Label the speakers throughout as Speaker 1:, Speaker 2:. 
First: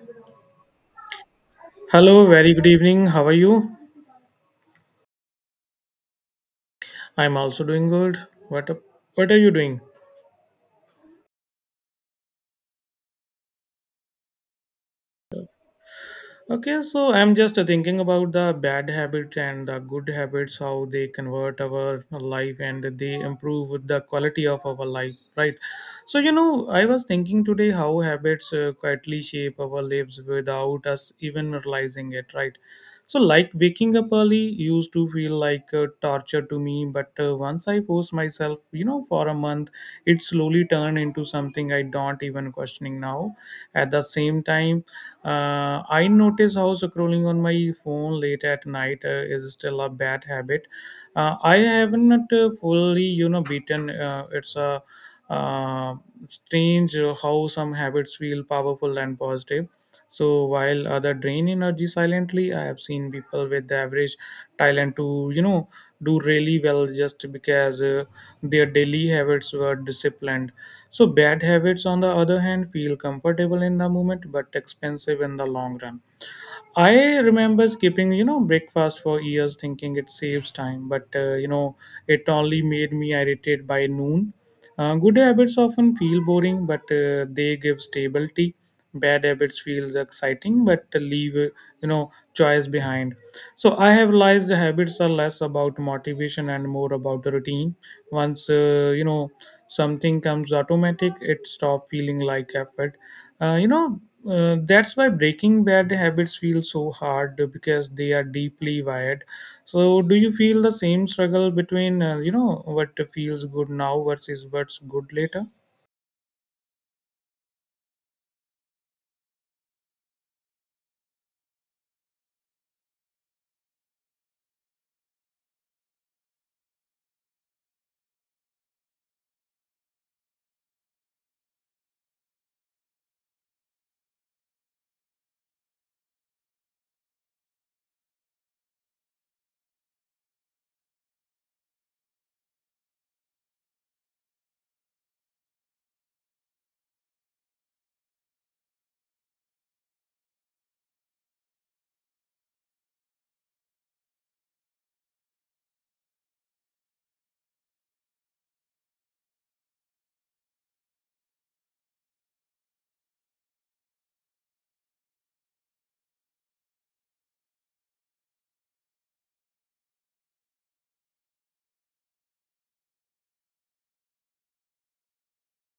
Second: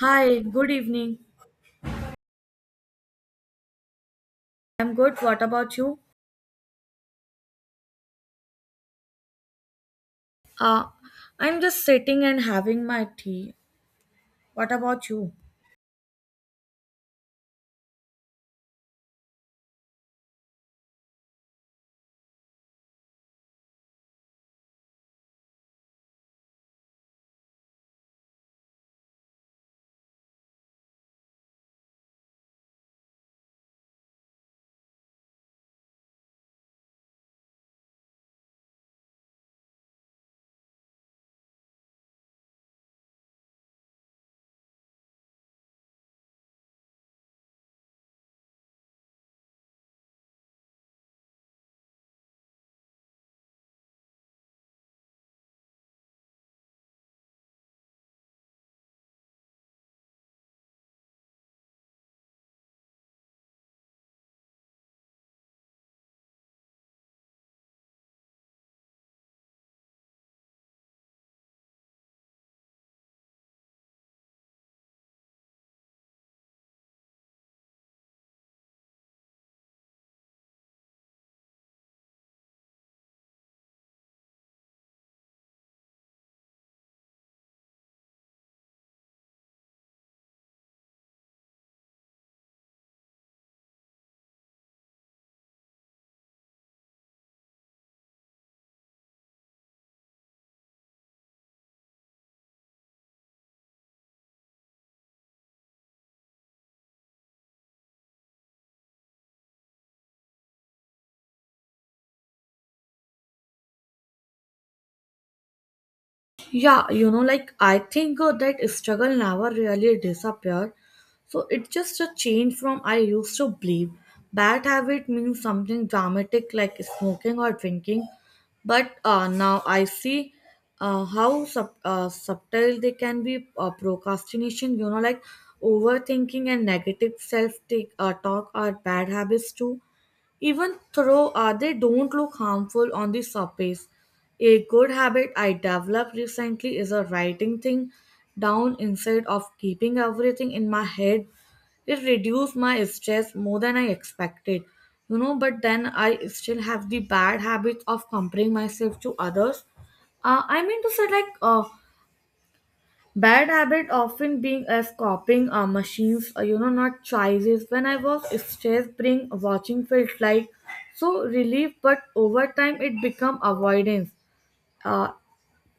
Speaker 1: Hi, good evening.
Speaker 2: Hello, very good evening. How are you?
Speaker 1: I'm good. What about you?
Speaker 2: I'm also doing good. What up? What are you doing?
Speaker 1: Uh, I'm just sitting and having my tea. What about you?
Speaker 2: Okay, so I'm just thinking about the bad habits and the good habits, how they convert our life and they improve the quality of our life, right? So, I was thinking today how habits quietly shape our lives without us even realizing it, right? So, like waking up early used to feel like torture to me, but once I forced myself, for a month, it slowly turned into something I don't even questioning now. At the same time, I notice how scrolling on my phone late at night is still a bad habit. I haven't fully, beaten. It's a uh, strange how some habits feel powerful and positive. So while other drain energy silently, I have seen people with the average talent to do really well just because their daily habits were disciplined. So, bad habits, on the other hand, feel comfortable in the moment but expensive in the long run. I remember skipping, breakfast for years, thinking it saves time. But it only made me irritated by noon. Good habits often feel boring, but they give stability. Bad habits feels exciting, but leave choice behind. So I have realized the habits are less about motivation and more about the routine. Once something comes automatic, it stop feeling like effort. Uh, you know that's why breaking bad habits feel so hard because they are deeply wired. So, do you feel the same struggle between what feels good now versus what's good later?
Speaker 1: Yeah, like I think that struggle never really disappeared. So it's just a change from I used to believe bad habit means something dramatic like smoking or drinking. But now I see how subtle they can be, procrastination, like overthinking and negative self take talk are bad habits too, even though they don't look harmful on the surface. A good habit I developed recently is a writing thing down instead of keeping everything in my head. It reduced my stress more than I expected. But then I still have the bad habit of comparing myself to others. I mean to say, like, bad habit often being as copying machines, not choices. When I was stressed, being watching felt like so relief, but over time it become avoidance. Uh,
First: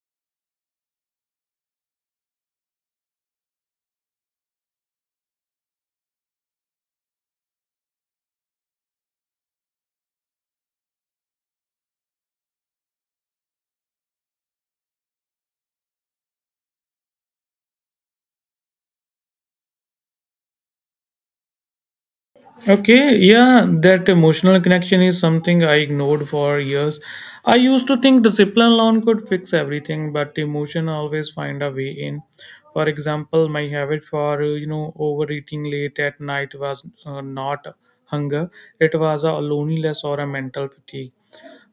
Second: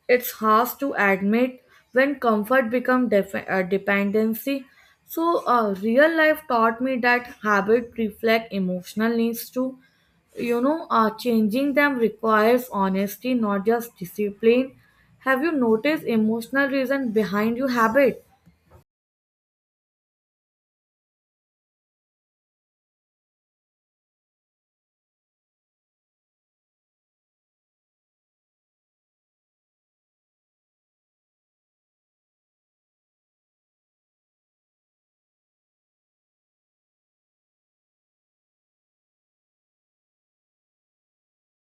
Speaker 1: it's harsh to admit when comfort becomes dependency. So real life taught me that habit reflect emotional needs too. Changing them requires honesty, not just discipline. Have you noticed emotional reason behind your habit?
Speaker 2: Okay, yeah, that emotional connection is something I ignored for years. I used to think discipline alone could fix everything, but emotion always find a way in. For example, my habit for overeating late at night was not hunger; it was a loneliness or a mental fatigue.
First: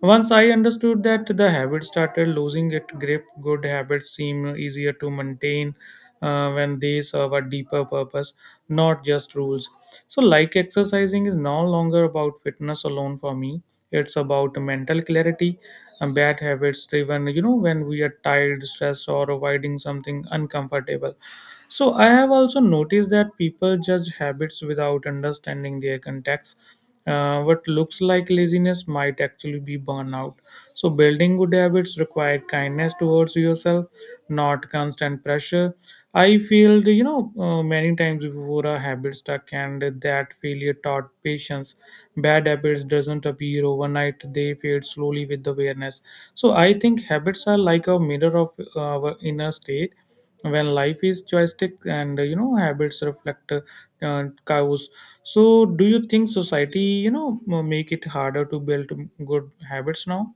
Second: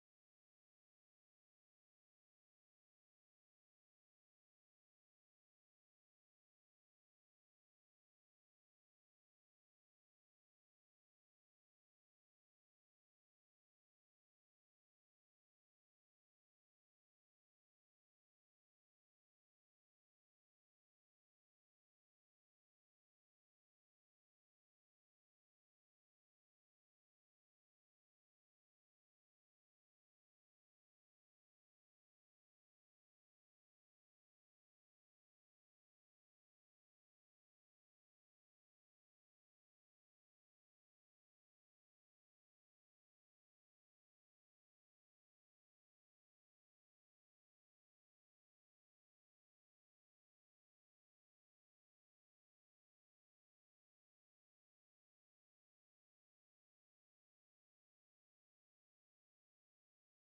Speaker 2: Once I understood that the habit started losing its grip, good habits seem easier to maintain when they serve a deeper purpose, not just rules. So, like exercising is no longer about fitness alone for me, it's about mental clarity. And bad habits driven, when we are tired, stressed, or avoiding something uncomfortable. So, I have also noticed that people judge habits without understanding their context what looks like laziness might actually be burnout. So, building good habits require kindness towards yourself, not constant pressure. I feel, many times before a habit stuck, and that failure taught patience. Bad habits doesn't appear overnight; they fade slowly with awareness. So, I think habits are like a mirror of our inner state when life is joystick and habits reflect cows. So, do you think society, make it harder to build good habits now?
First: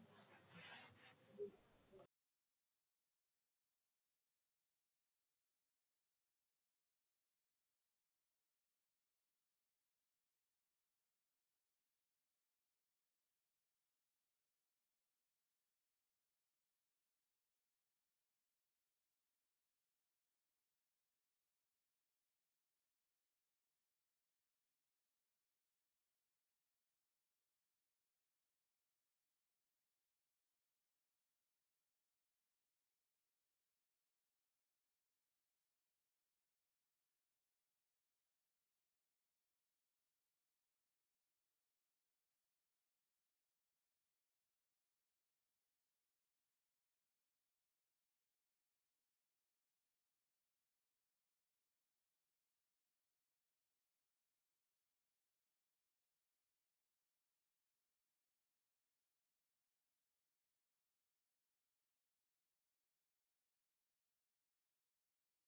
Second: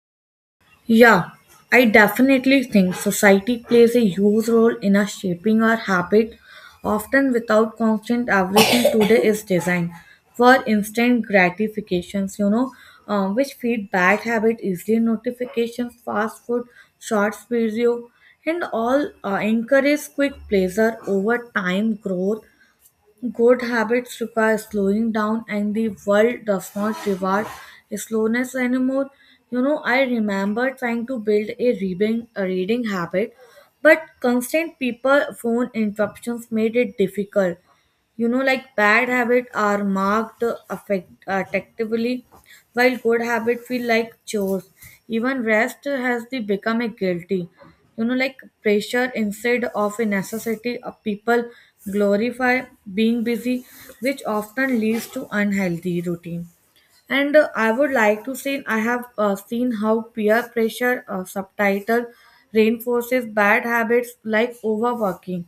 Speaker 1: Yeah, I definitely think society plays a huge role in us shaping our habit, often without constant. Everything today is designed for instant gratifications, which feed bad habit, easily notifications, fast food, shorts video, and all encourage quick pleasure over time growth. Good habits require slowing down, and the world does not reward slowness anymore. I remember trying to build a reading habit, but constant people phone interruptions made it difficult. Like bad habits are marked affectively, while good habits feel like chores. Even rest has the become a guilty, like pressure instead of a necessity. People glorify being busy, which often leads to unhealthy routine. And I would like to say I have seen how peer pressure subtitle reinforces bad habits like overworking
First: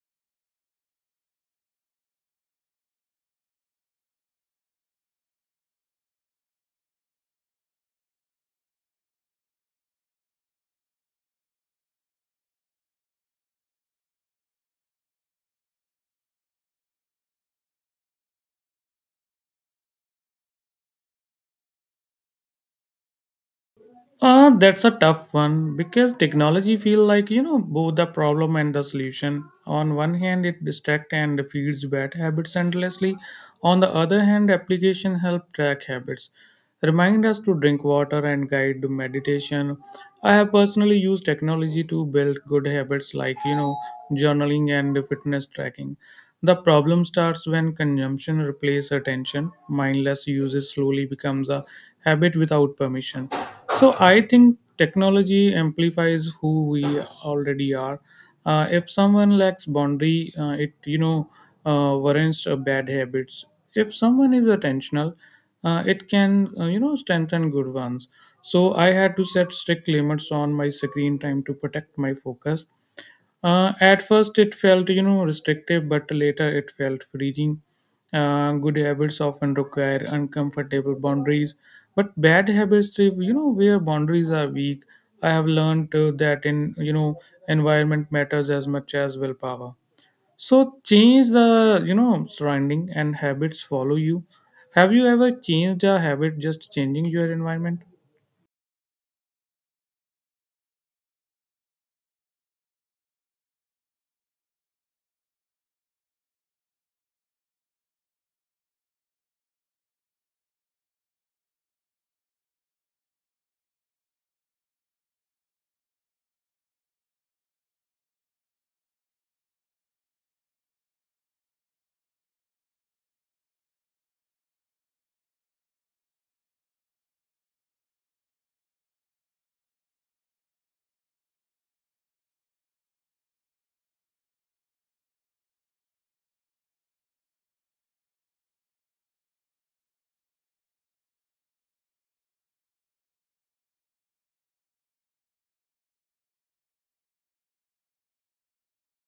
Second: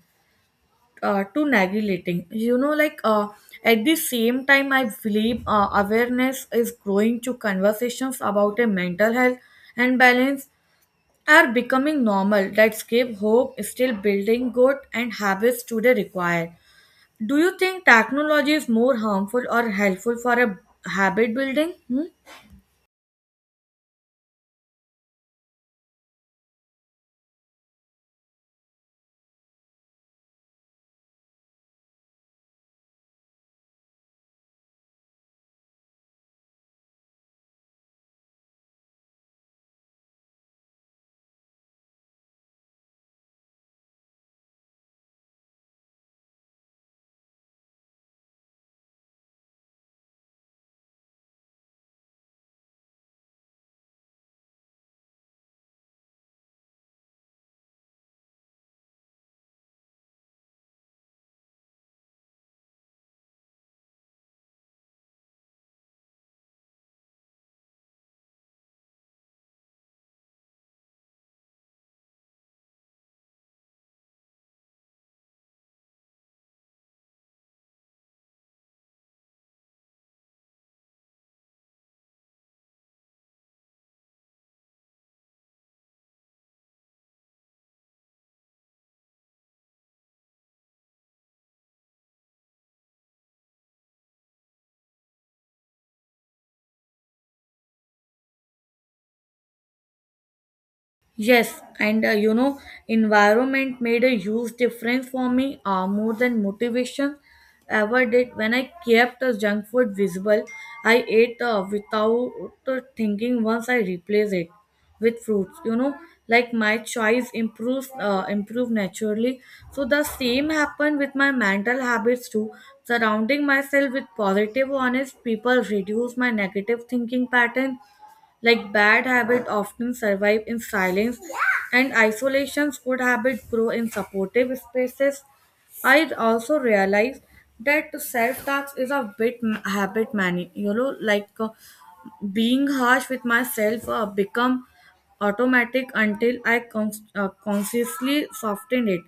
Speaker 1: uh, too neglecting. Like, at the same time, I believe awareness is growing to conversations about a mental health and balance are becoming normal. That's give hope, still building good and habits today require. Do you think technology is more harmful or helpful for a habit building? Hmm?
Speaker 2: That's a tough one because technology feel like both the problem and the solution. On one hand, it distract and feeds bad habits endlessly. On the other hand, application help track habits, remind us to drink water and guide to meditation. I have personally used technology to build good habits like journaling and fitness tracking. The problem starts when consumption replaces attention. Mindless uses slowly becomes a habit without permission. So I think technology amplifies who we already are. If someone lacks boundary, it warrants bad habits. If someone is attentional, it can strengthen good ones. So I had to set strict limits on my screen time to protect my focus. At first, it felt restrictive, but later it felt freeing. Good habits often require uncomfortable boundaries, but bad habits, if where boundaries are weak. I have learned that in environment matters as much as willpower. So change the surrounding and habits follow you. Have you ever changed a habit just changing your environment?
Speaker 1: Yes, and environment made a huge difference for me, more than motivation ever did. When I kept the junk food visible, I ate without thinking once I replaced it with fruits. Like my choice improve naturally. So the same happened with my mental habits too. Surrounding myself with positive, honest people reduce my negative thinking pattern. Like bad habits often survive in silence, and isolations good habits grow in supportive spaces. I also realized that self tax is a bit habit many, like being harsh with myself become automatic until I consciously soften it.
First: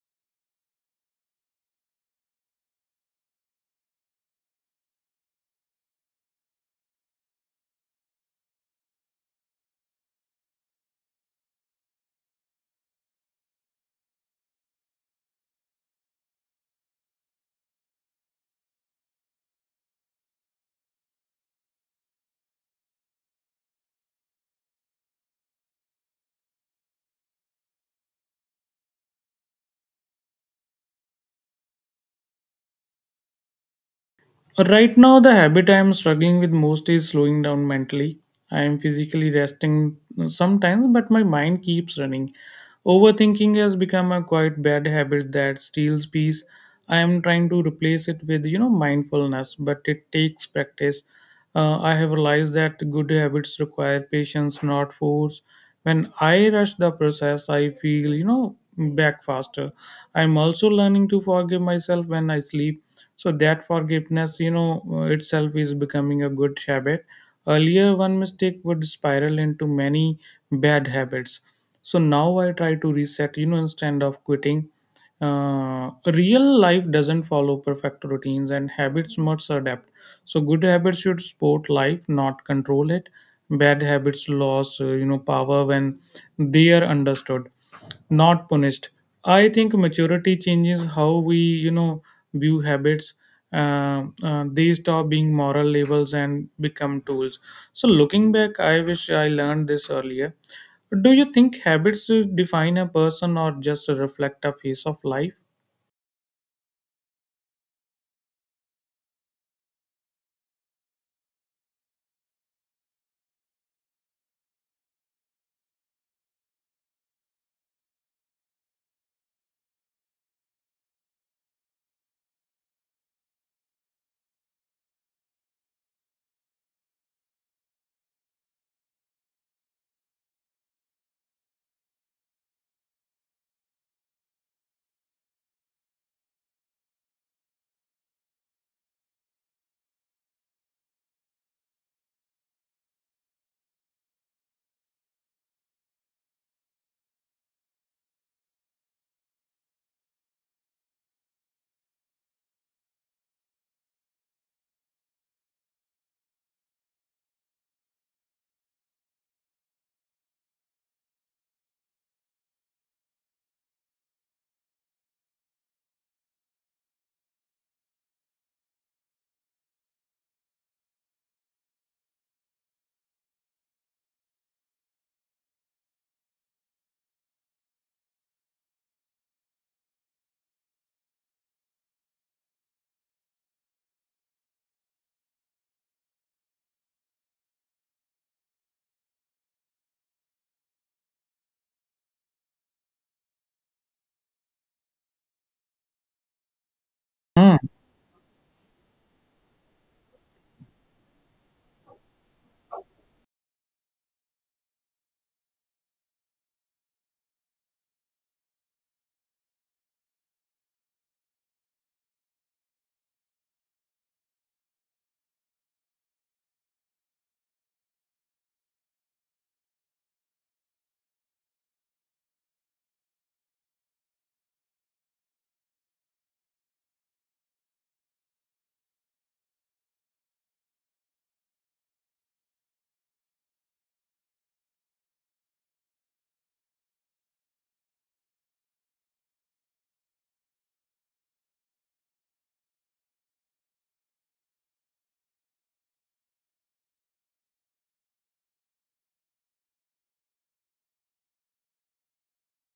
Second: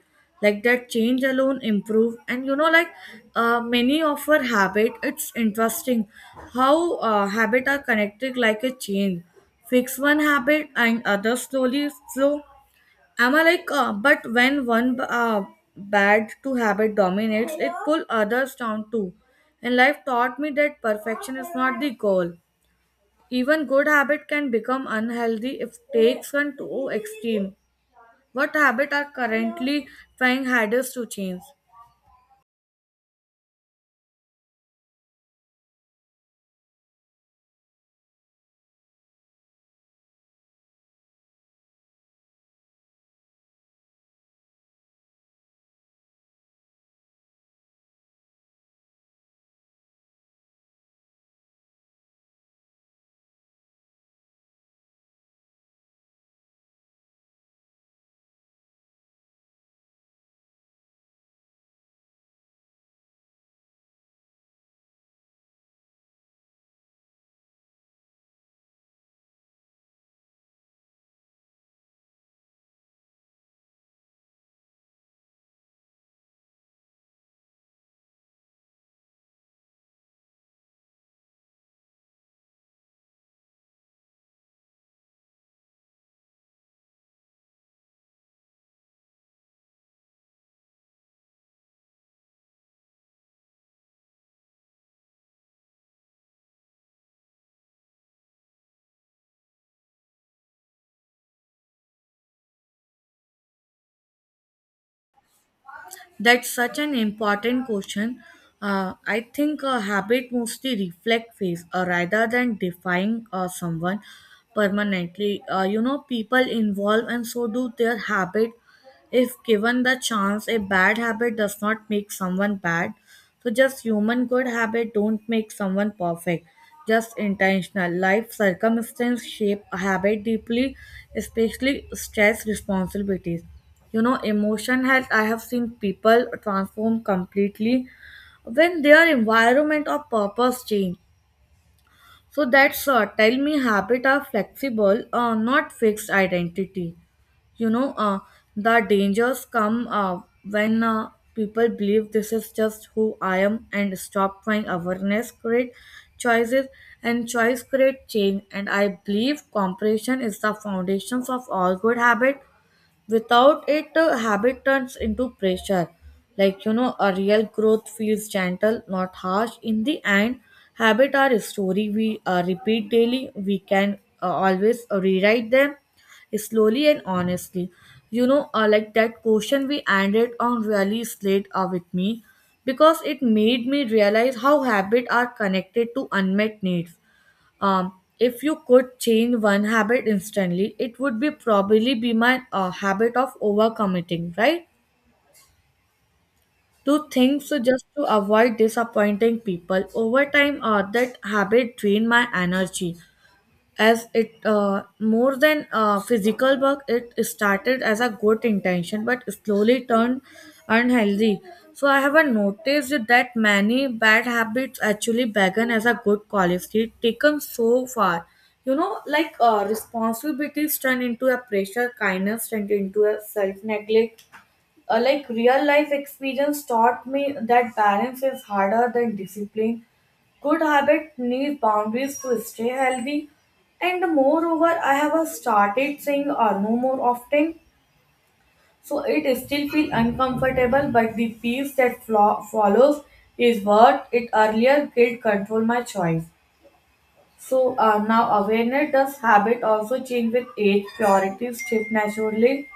Speaker 1: Like that change alone improve, and like many of our habit. It's interesting how habit are connected like a chain. Fix one habit and other slowly flow. Am I like, but when one bad to habit dominates, it pull others down too. And life taught me that perfection is not the goal. Even good habit can become unhealthy if taken to extreme. What habit are currently trying hardest to change?
Speaker 2: Right now, the habit I am struggling with most is slowing down mentally. I am physically resting sometimes, but my mind keeps running. Overthinking has become a quite bad habit that steals peace. I am trying to replace it with mindfulness, but it takes practice. I have realized that good habits require patience, not force. When I rush the process, I feel back faster. I'm also learning to forgive myself when I sleep. So that forgiveness, itself is becoming a good habit. Earlier, one mistake would spiral into many bad habits. So now I try to reset, instead of quitting. Real life doesn't follow perfect routines and habits must adapt. So good habits should support life, not control it. Bad habits lose, power when they are understood, not punished. I think maturity changes how we, view habits. They stop being moral labels and become tools. So looking back, I wish I learned this earlier. Do you think habits define a person or just reflect a phase of life?
Speaker 1: That's such an important question. I think a habit mostly reflect face, rather than defying someone permanently. People involve and so do their habit. If given the chance, a bad habit does not make someone bad. So just human good habit don't make someone perfect. Just intentional. Life circumstance shape a habit deeply, especially stress responsibilities. Emotion health I have seen people transform completely when their environment or purpose change. So that's tell me habit are flexible, not fixed identity. you know uh, the dangers come when people believe this is just who I am and stop trying. Awareness create choices and choice create change, and I believe comprehension is the foundations of all good habit. Without it, habit turns into pressure. Like, a real growth feels gentle, not harsh. In the end, habit are a story we repeat daily. We can always rewrite them slowly and honestly. Like that question we ended on really stayed with me because it made me realize how habit are connected to unmet needs. Um, if you could change one habit instantly, it would be probably be my habit of overcommitting, right? To things
Speaker 2: Hmm.
Speaker 1: so just to avoid disappointing people. Over time, that habit drained my energy as it, more than physical bug. It started as a good intention but slowly turned unhealthy. So I haven't noticed that many bad habits actually began as a good quality taken so far. Like, responsibilities turn into a pressure, kindness turned into a self-neglect. Like real life experience taught me that balance is harder than discipline. Good habit needs boundaries to stay healthy, and moreover, I have started saying no more often, so it still feels uncomfortable. But the peace that follows is worth it. Earlier, guilt controlled my choice. So now awareness does habit also change with age. Priorities shift naturally.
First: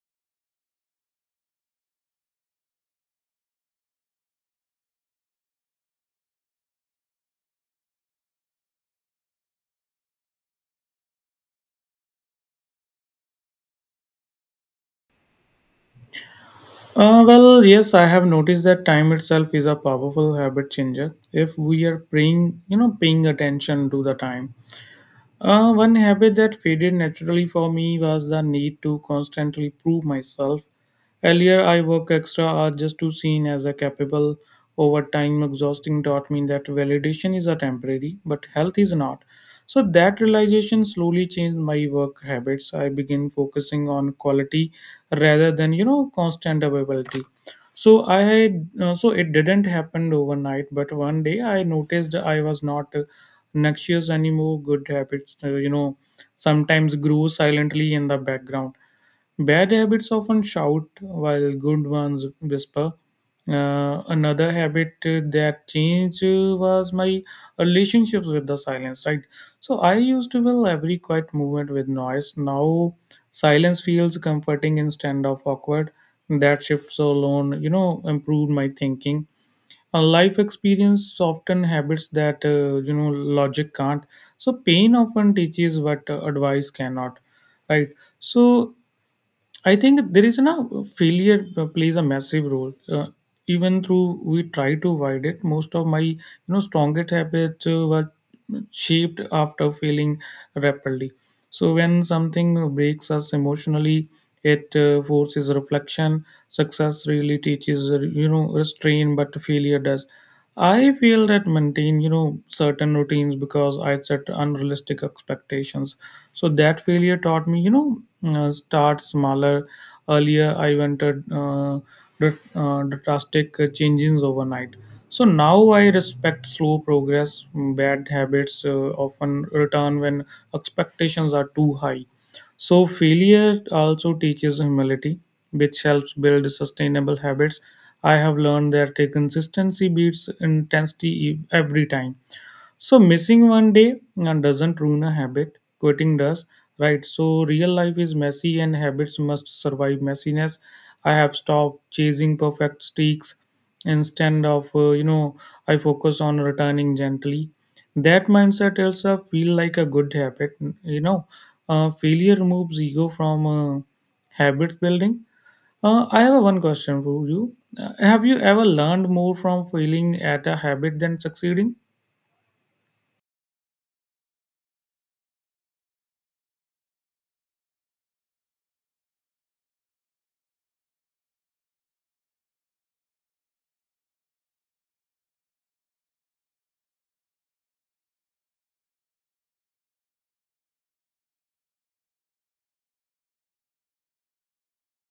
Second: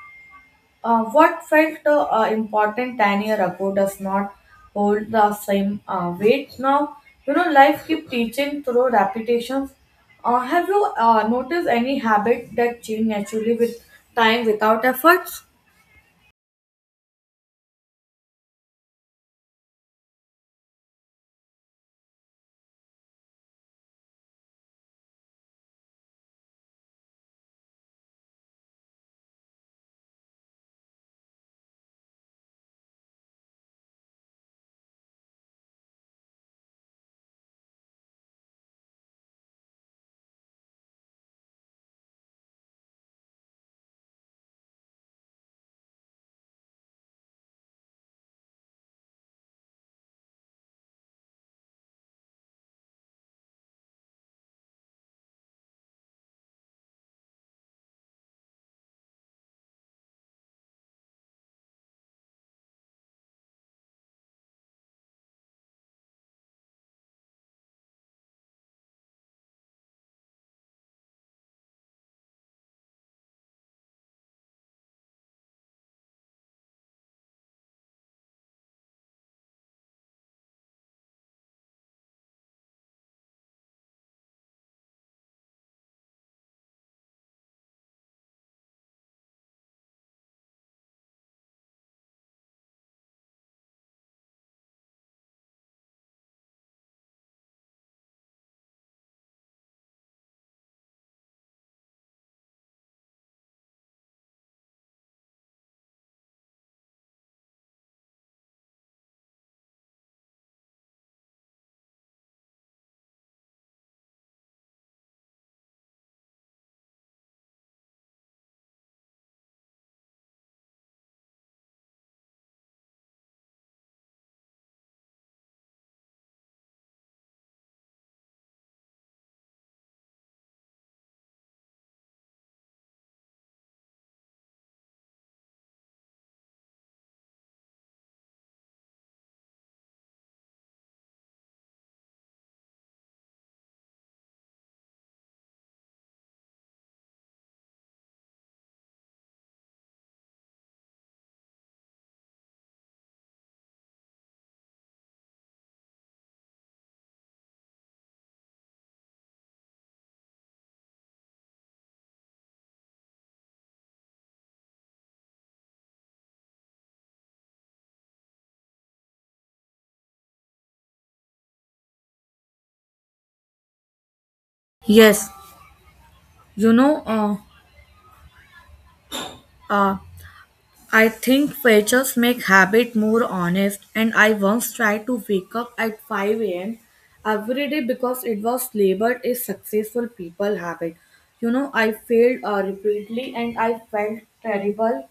Speaker 1: What felt important 10 years ago does not hold the same weight now. Life keep teaching through repetitions. Have you noticed any habit that change naturally with time without efforts?
Speaker 2: Well, yes, I have noticed that time itself is a powerful habit changer. If we are paying, paying attention to the time, one habit that faded naturally for me was the need to constantly prove myself. Earlier, I worked extra hours just to seem as a capable. Over time, exhausting taught me that validation is a temporary, but health is not. So that realization slowly changed my work habits. I began focusing on quality rather than constant availability. So I had, so it didn't happen overnight, but one day I noticed I was not Noxious animal good habits, sometimes grow silently in the background. Bad habits often shout while good ones whisper. Another habit that changed was my relationships with the silence, right? So I used to fill every quiet movement with noise. Now silence feels comforting instead of awkward. That shift alone, improved my thinking life experience often habits that logic can't, so pain often teaches what advice cannot, right? So I think there is no failure plays a massive role. Even though we try to avoid it, most of my strongest habits were shaped after failing rapidly. So when something breaks us emotionally, it forces reflection. Success really teaches restraint, but failure does. I feel that maintain, certain routines because I set unrealistic expectations. So that failure taught me, start smaller. Earlier, I wanted drastic changes overnight. So now I respect slow progress. Bad habits often return when expectations are too high. So, failure also teaches humility, which helps build sustainable habits. I have learned that a consistency beats intensity every time. So missing one day and doesn't ruin a habit. Quitting does, right? So real life is messy and habits must survive messiness. I have stopped chasing perfect streaks. Instead of I focus on returning gently. That mindset also feel like a good habit. You know, Failure removes ego from habit building. I have one question for you. Have you ever learned more from failing at a habit than succeeding?
Speaker 1: Yes, you know, uh, uh, I think features make habit more honest, and I once tried to wake up at 5 a.m. every day because it was labeled a successful people habit. I failed repeatedly and I felt terrible.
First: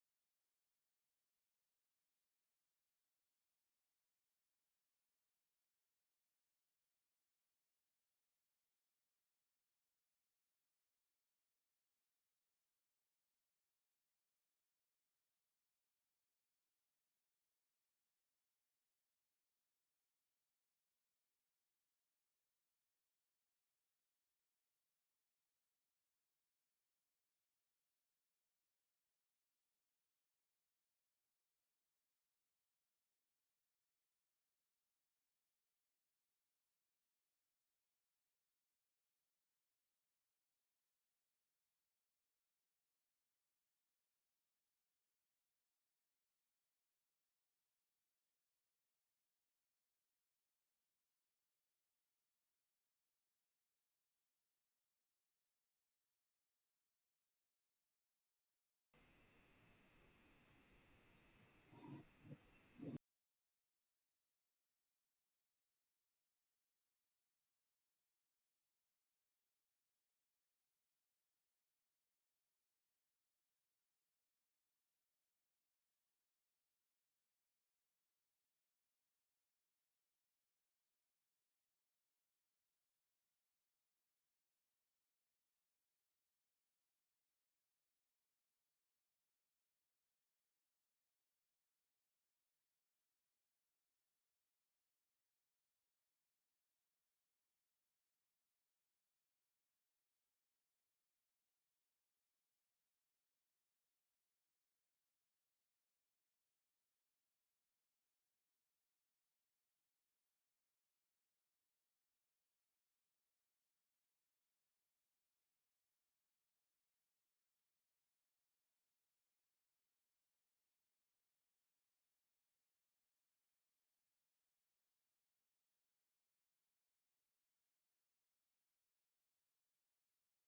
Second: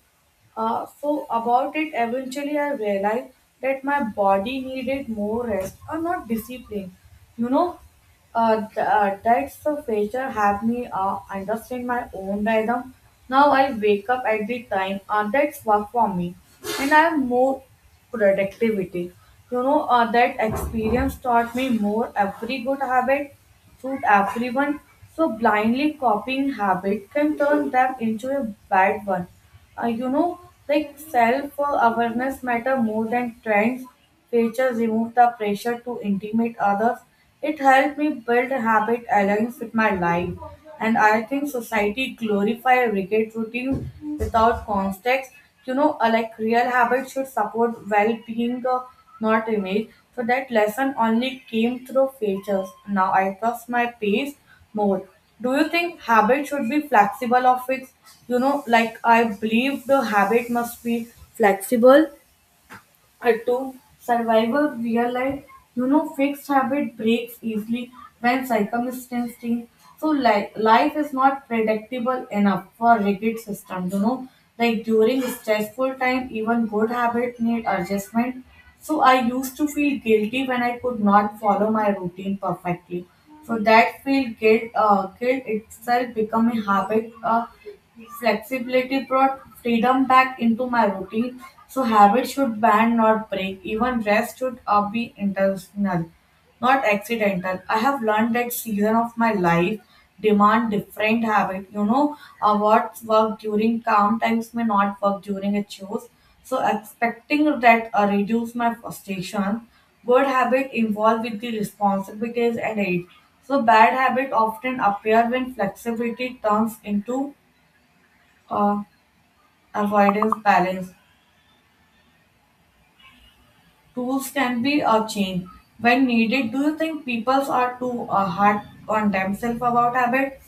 Speaker 1: So, about it, eventually I realized that my body needed more rest or not discipline. You know, that's the feature have me understand my own rhythm. Now I wake up at the time, that's work for me, and I have more productivity. That experience taught me more every good habit suit everyone. So blindly copying habit can turn them into a bad one. uh, you know like self awareness matter more than trends. Features remove the pressure to intimidate others. It helped me build habit aligns with my life. And I think society glorify rigid routine without context. Like real habits should support well-being, not image. So that lesson only came through features. Now I trust my pace more. Do you think habits should be flexible or fixed? Like I believe the habit must be flexible, to survive a real life. Fixed habit breaks easily when circumstances change. So like life is not predictable enough for rigid system. Like during stressful time even good habit need adjustment. So I used to feel guilty when I could not follow my routine perfectly. So that feel guilt itself become a habit. Flexibility brought freedom back into my routine, so habits should bend, not break. Even rest should be intentional, not accidental. I have learned that season of my life demand different habit. What work during calm times may not work during a chores. So expecting that reduce my frustration. Good habit involve with the responsibilities and aid. So bad habit often appear when flexibility turns into uh, avoidance balance. Tools can be a change when needed. Do you think people are too hard on themselves about habits?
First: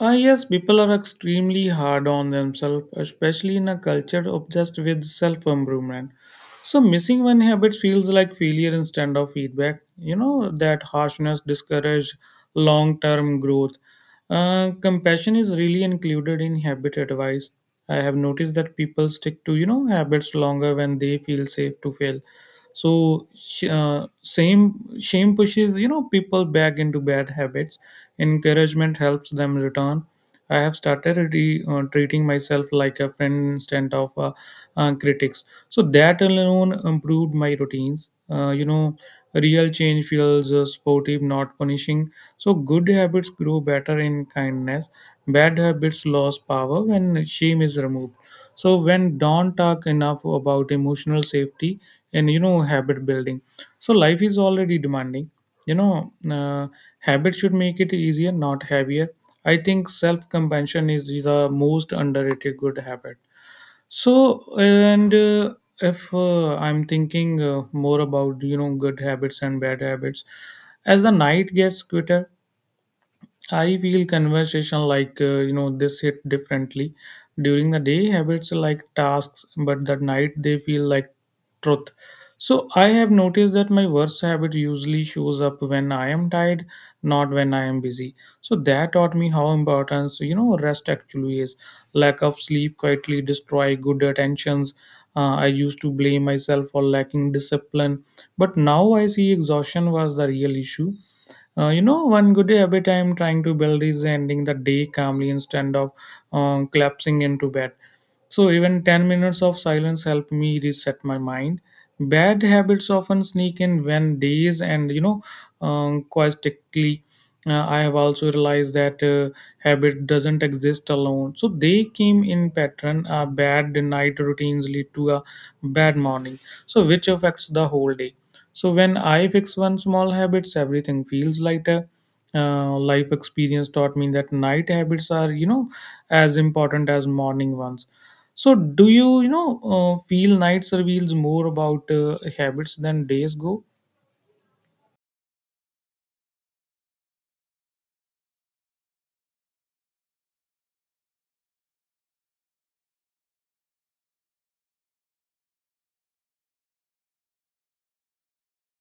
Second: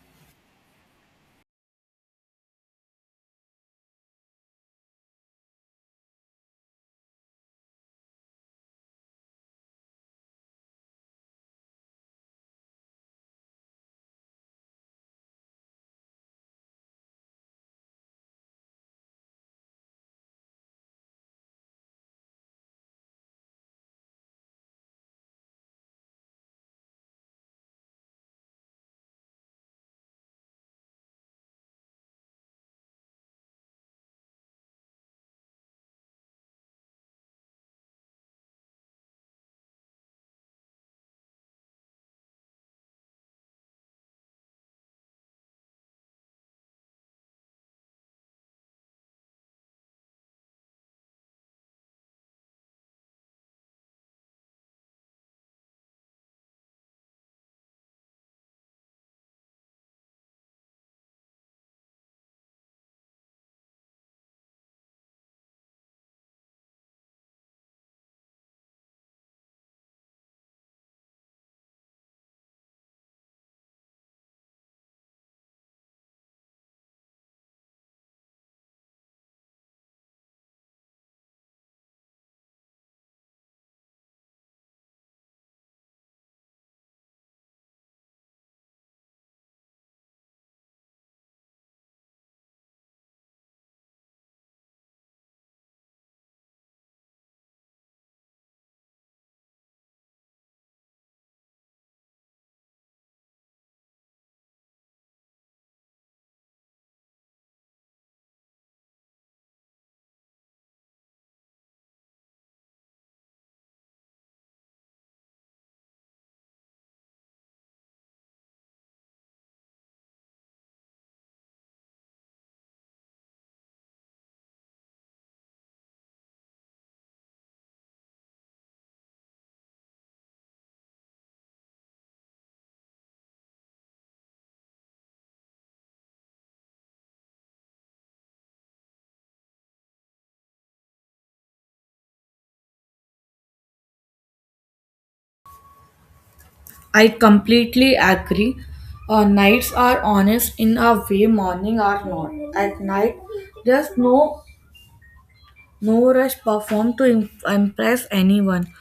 Speaker 2: Ah, yes, people are extremely hard on themselves, especially in a culture obsessed with self improvement. So, missing one habit feels like failure instead of feedback. That harshness discourages long term growth. Compassion is really included in habit advice. I have noticed that people stick to, habits longer when they feel safe to fail. So, same shame pushes, people back into bad habits. Encouragement helps them return. I have started treating myself like a friend instead of critics. So that alone improved my routines. Real change feels sportive, not punishing. So good habits grow better in kindness. Bad habits lose power when shame is removed. So when don't talk enough about emotional safety and habit building. So life is already demanding. You know. Habits should make it easier, not heavier. I think self compassion is the most underrated good habit. So, and if I'm thinking more about good habits and bad habits, as the night gets quicker, I feel conversation like this hit differently. During the day, habits are like tasks, but at night they feel like truth. So I have noticed that my worst habit usually shows up when I am tired, not when I am busy. So that taught me how important rest actually is. Lack of sleep quietly destroy good attentions. I used to blame myself for lacking discipline, but now I see exhaustion was the real issue. One good habit I'm trying to build is ending the day calmly instead of collapsing into bed. So even 10 minutes of silence help me reset my mind. Bad habits often sneak in when days and you know quietly. I have also realized that habit doesn't exist alone. So they came in pattern. A bad night routines lead to a bad morning. So which affects the whole day. So when I fix one small habits, everything feels lighter. Life experience taught me that night habits are as important as morning ones. So do you feel nights reveals more about habits than days go?
Speaker 1: I completely agree. Nights are honest in a way morning are not. At night, there's no rush perform to impress anyone.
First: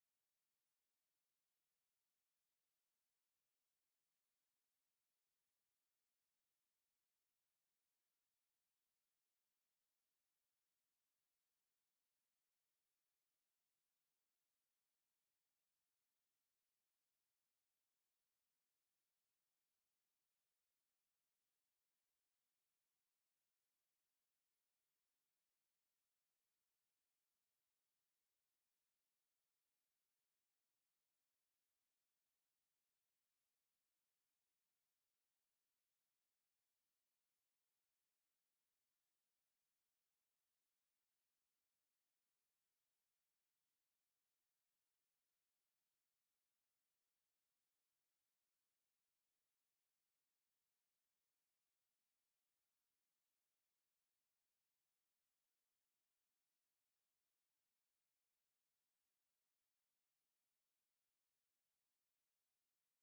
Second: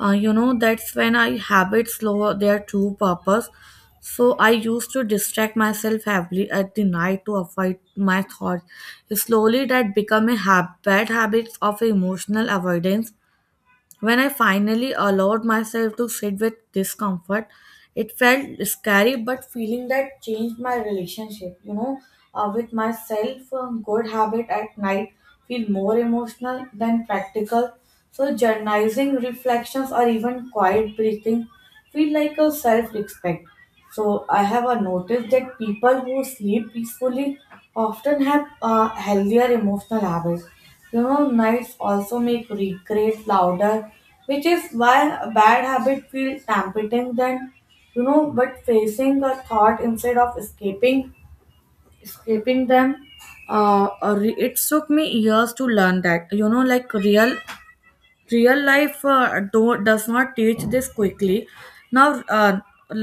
Speaker 1: That's when I habits slow their true purpose. So I used to distract myself heavily at the night to avoid my thoughts. Slowly, that become a bad habit of emotional avoidance. When I finally allowed myself to sit with discomfort, it felt scary, but feeling that changed my relationship, with myself. A good habit at night feel more emotional than practical. So journalizing reflections or even quiet breathing feel like a self-respect. So I have noticed that people who sleep peacefully often have healthier emotional habits. Nights also make regrets louder, which is why a bad habit feels tempting than. But facing a thought instead of escaping them, it took me years to learn that. You know, like real life, don't does not teach this quickly now.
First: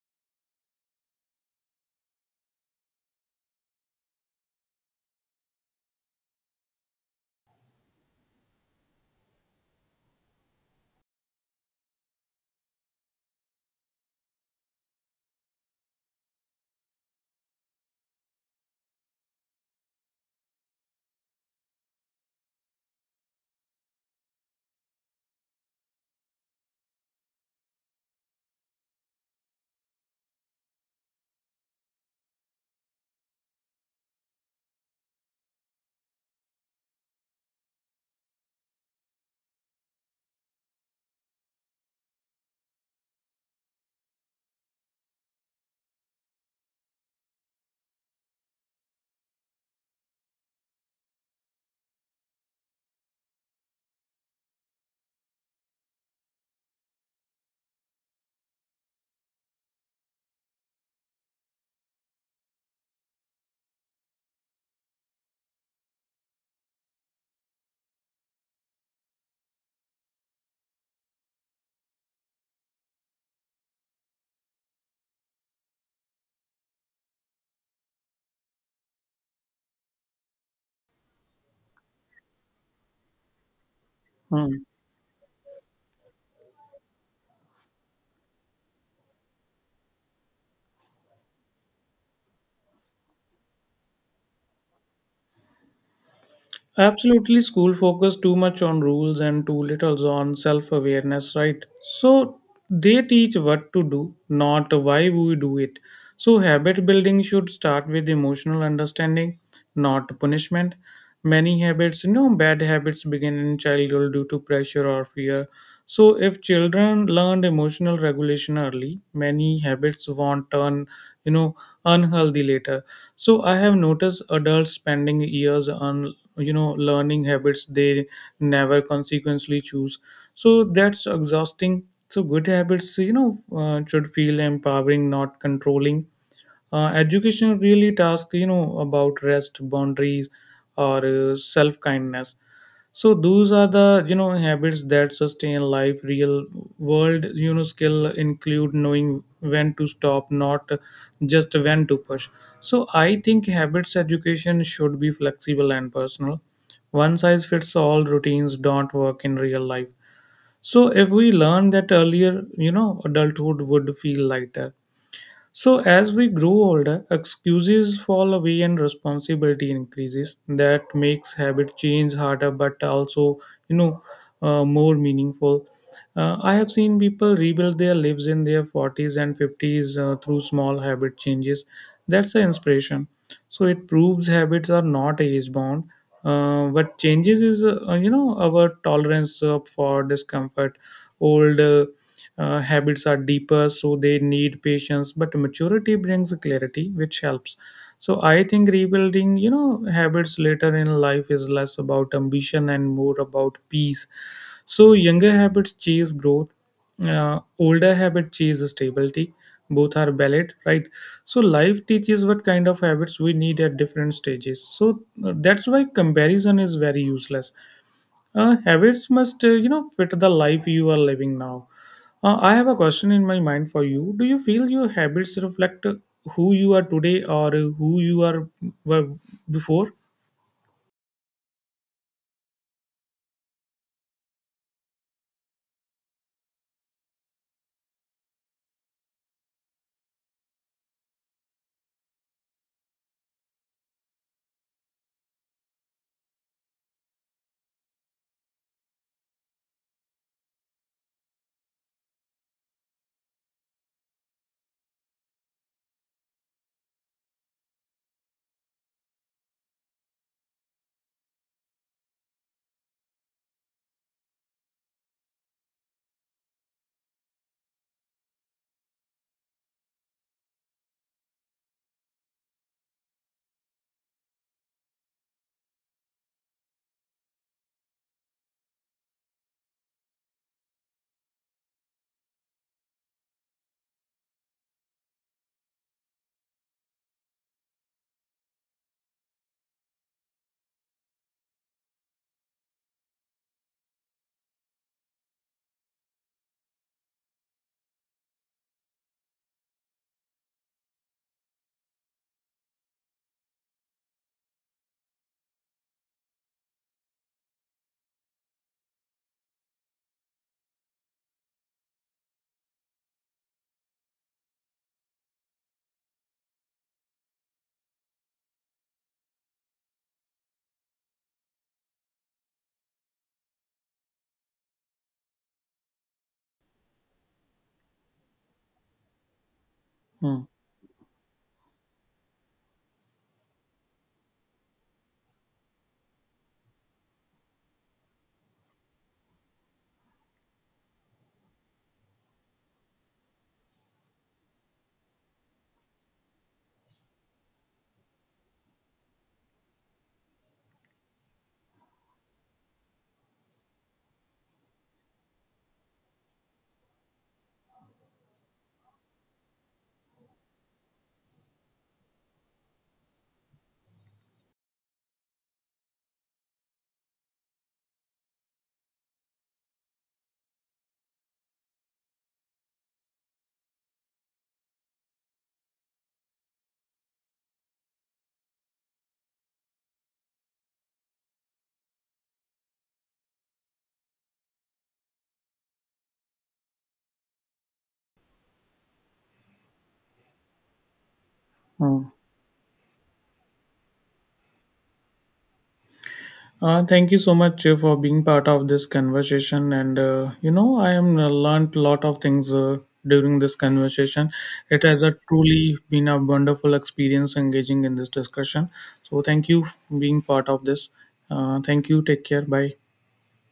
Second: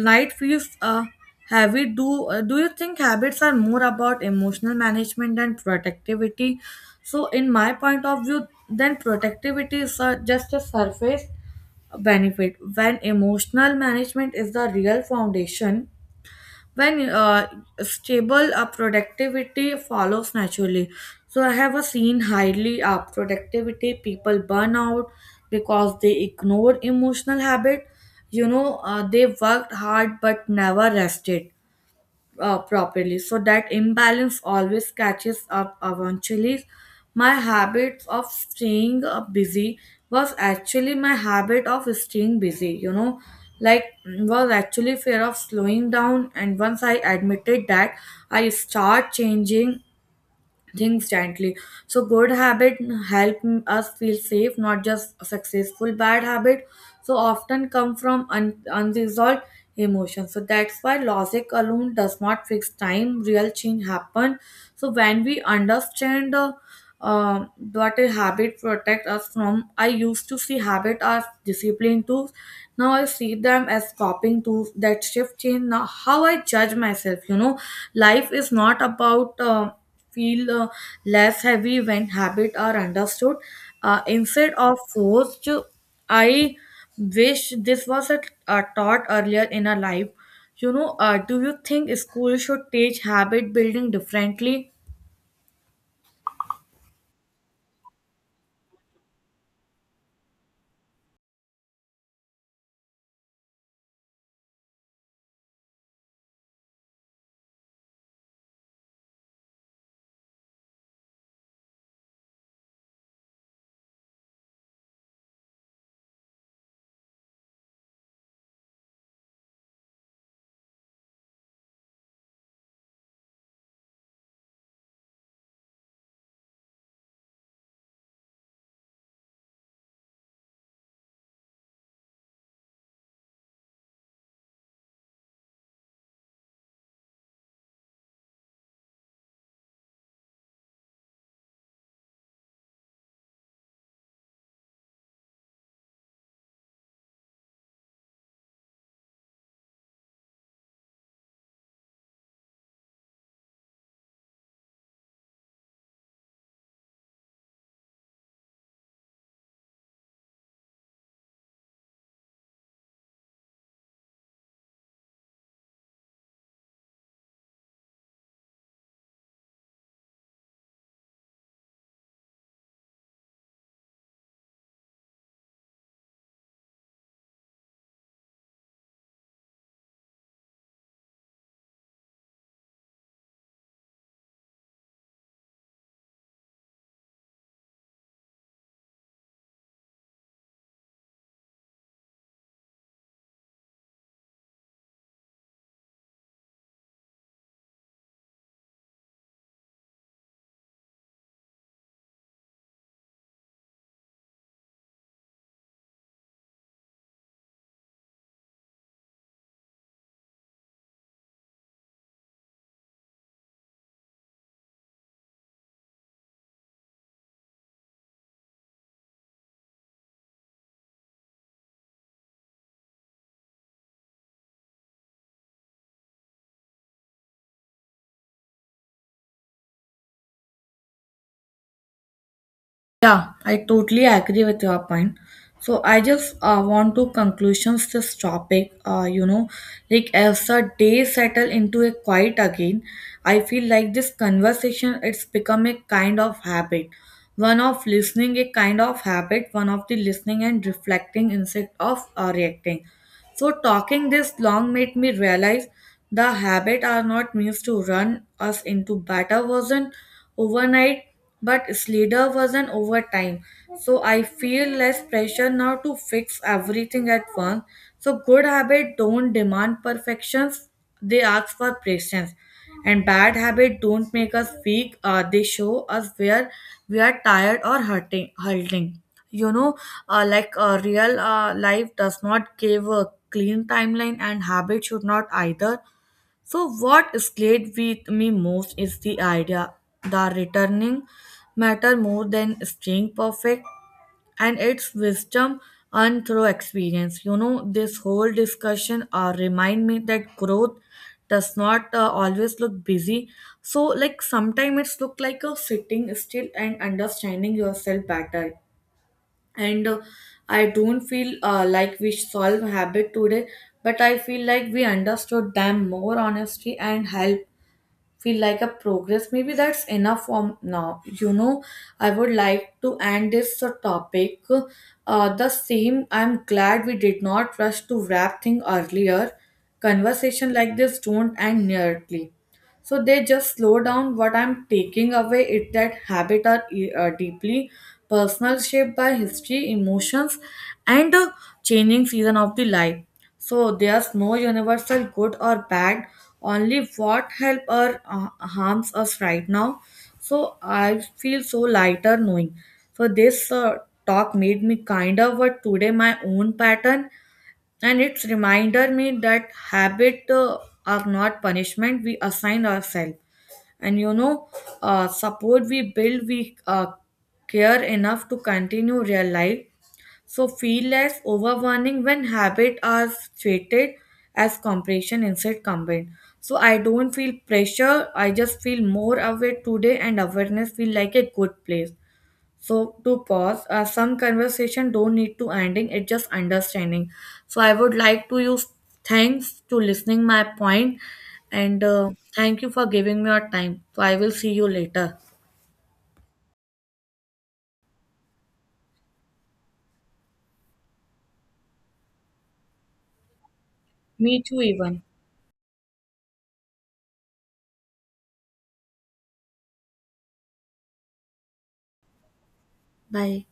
Speaker 1: Night feels heavy. Do you think habits are more about emotional management and productivity? So in my point of view, then productivity is just a surface benefit when emotional management is the real foundation. When stable, productivity follows naturally. So I have seen highly productivity people burn out because they ignore emotional habit, you know. They worked hard but never rested properly. So that imbalance always catches up eventually. My habit of staying busy was actually my habit of staying busy, you know, like, was actually fear of slowing down. And once I admitted that, I start changing things gently. So good habit help us feel safe, not just successful. Bad habit so often come from unresolved emotions. So that's why logic alone does not fix time. Real change happen so when we understand, um what a habit protect us from. I used to see habit as discipline tools. Now I see them as coping tools that shift change now how I judge myself, you know. Life is not about feel less heavy when habit are understood instead of forced. I wish this was a, taught earlier in our life. You know, do you think school should teach habit building differently?
Speaker 2: Absolutely, school focus too much on rules and too little on self awareness, right? So they teach what to do, not why we do it. So habit building should start with emotional understanding, not punishment. Many habits, you know, bad habits begin in childhood due to pressure or fear. So if children learned emotional regulation early, many habits won't turn, you know, unhealthy later. So I have noticed adults spending years on you know learning habits they never consequently choose, so that's exhausting. So good habits, should feel empowering, not controlling. Education really task you know about rest boundaries or self kindness. So those are the you know habits that sustain life. Real world you know skill include knowing when to stop, not just when to push. So I think habits education should be flexible and personal. One size fits all routines don't work in real life. So if we learn that earlier, you know, adulthood would feel lighter. So as we grow older, excuses fall away and responsibility increases. That makes habit change harder, but also you know more meaningful. I have seen people rebuild their lives in their 40s and 50s through small habit changes. That's the inspiration. So it proves habits are not age bound. What changes is you know our tolerance for discomfort. Old habits are deeper, so they need patience, but maturity brings clarity, which helps. So I think rebuilding, you know, habits later in life is less about ambition and more about peace. So younger habits chase growth, older habit chase stability. Both are valid, right? So life teaches what kind of habits we need at different stages. So that's why comparison is very useless. Habits must, you know, fit the life you are living now. I have a question in my mind for you. Do you feel your habits reflect who you are today or who you are were before?
Speaker 1: Yeah, I totally agree with your point. So I just want to conclusions this topic. You know, like, as the day settle into a quiet again, I feel like this conversation, it's become a kind of habit. One of listening, a kind of habit. One of the listening and reflecting instead of reacting. So, talking this long made me realize the habit are not meant to run us into better version overnight, but slider version over time. So, I feel less pressure now to fix everything at once. So, good habit don't demand perfections; they ask for patience. And bad habits don't make us weak, they show us where we are tired or hurting. You know, like, real life does not give a clean timeline, and habit should not either. So, what stayed with me most is the idea that returning matter more than staying perfect, and its wisdom and through experience. You know, this whole discussion remind me that growth does not always look busy. So, like, sometimes it's look like a sitting still and understanding yourself better. And I don't feel like we solve habit today, but I feel like we understood them more honestly and help feel like a progress. Maybe that's enough for now, you know. I would like to end this topic the same. I'm glad we did not rush to wrap thing earlier.
Speaker 2: Hmm.
Speaker 1: Conversation like this don't end nearly, so they just slow down. What I'm taking away it that habit are deeply personal, shaped by history, emotions, and changing season of the life. So there's no universal good or bad, only what help or harms us right now. So I feel so lighter knowing. So this talk made me kind of what today my own pattern, and it's reminder me that habit are not punishment we assign ourselves, and you know, support we build we care enough to continue real life. So feel less overwhelming when habits are treated as compression instead combined. So I don't feel pressure, I just feel more aware today, and awareness feel like a good place. So to pause, some conversation don't need to ending, it just understanding. So I would like to use thanks to listening my point, and
Speaker 2: Hmm.
Speaker 1: thank you for giving me your time. So I will see you later.
Speaker 2: Thank you so much for being part of this conversation. And you know, I am learned a lot of things during this conversation.
Speaker 1: Me too,
Speaker 2: It has
Speaker 1: even.
Speaker 2: a truly been a wonderful experience engaging in this discussion. So thank you for being part of this. Thank you. Take care. Bye.
Speaker 1: Bye.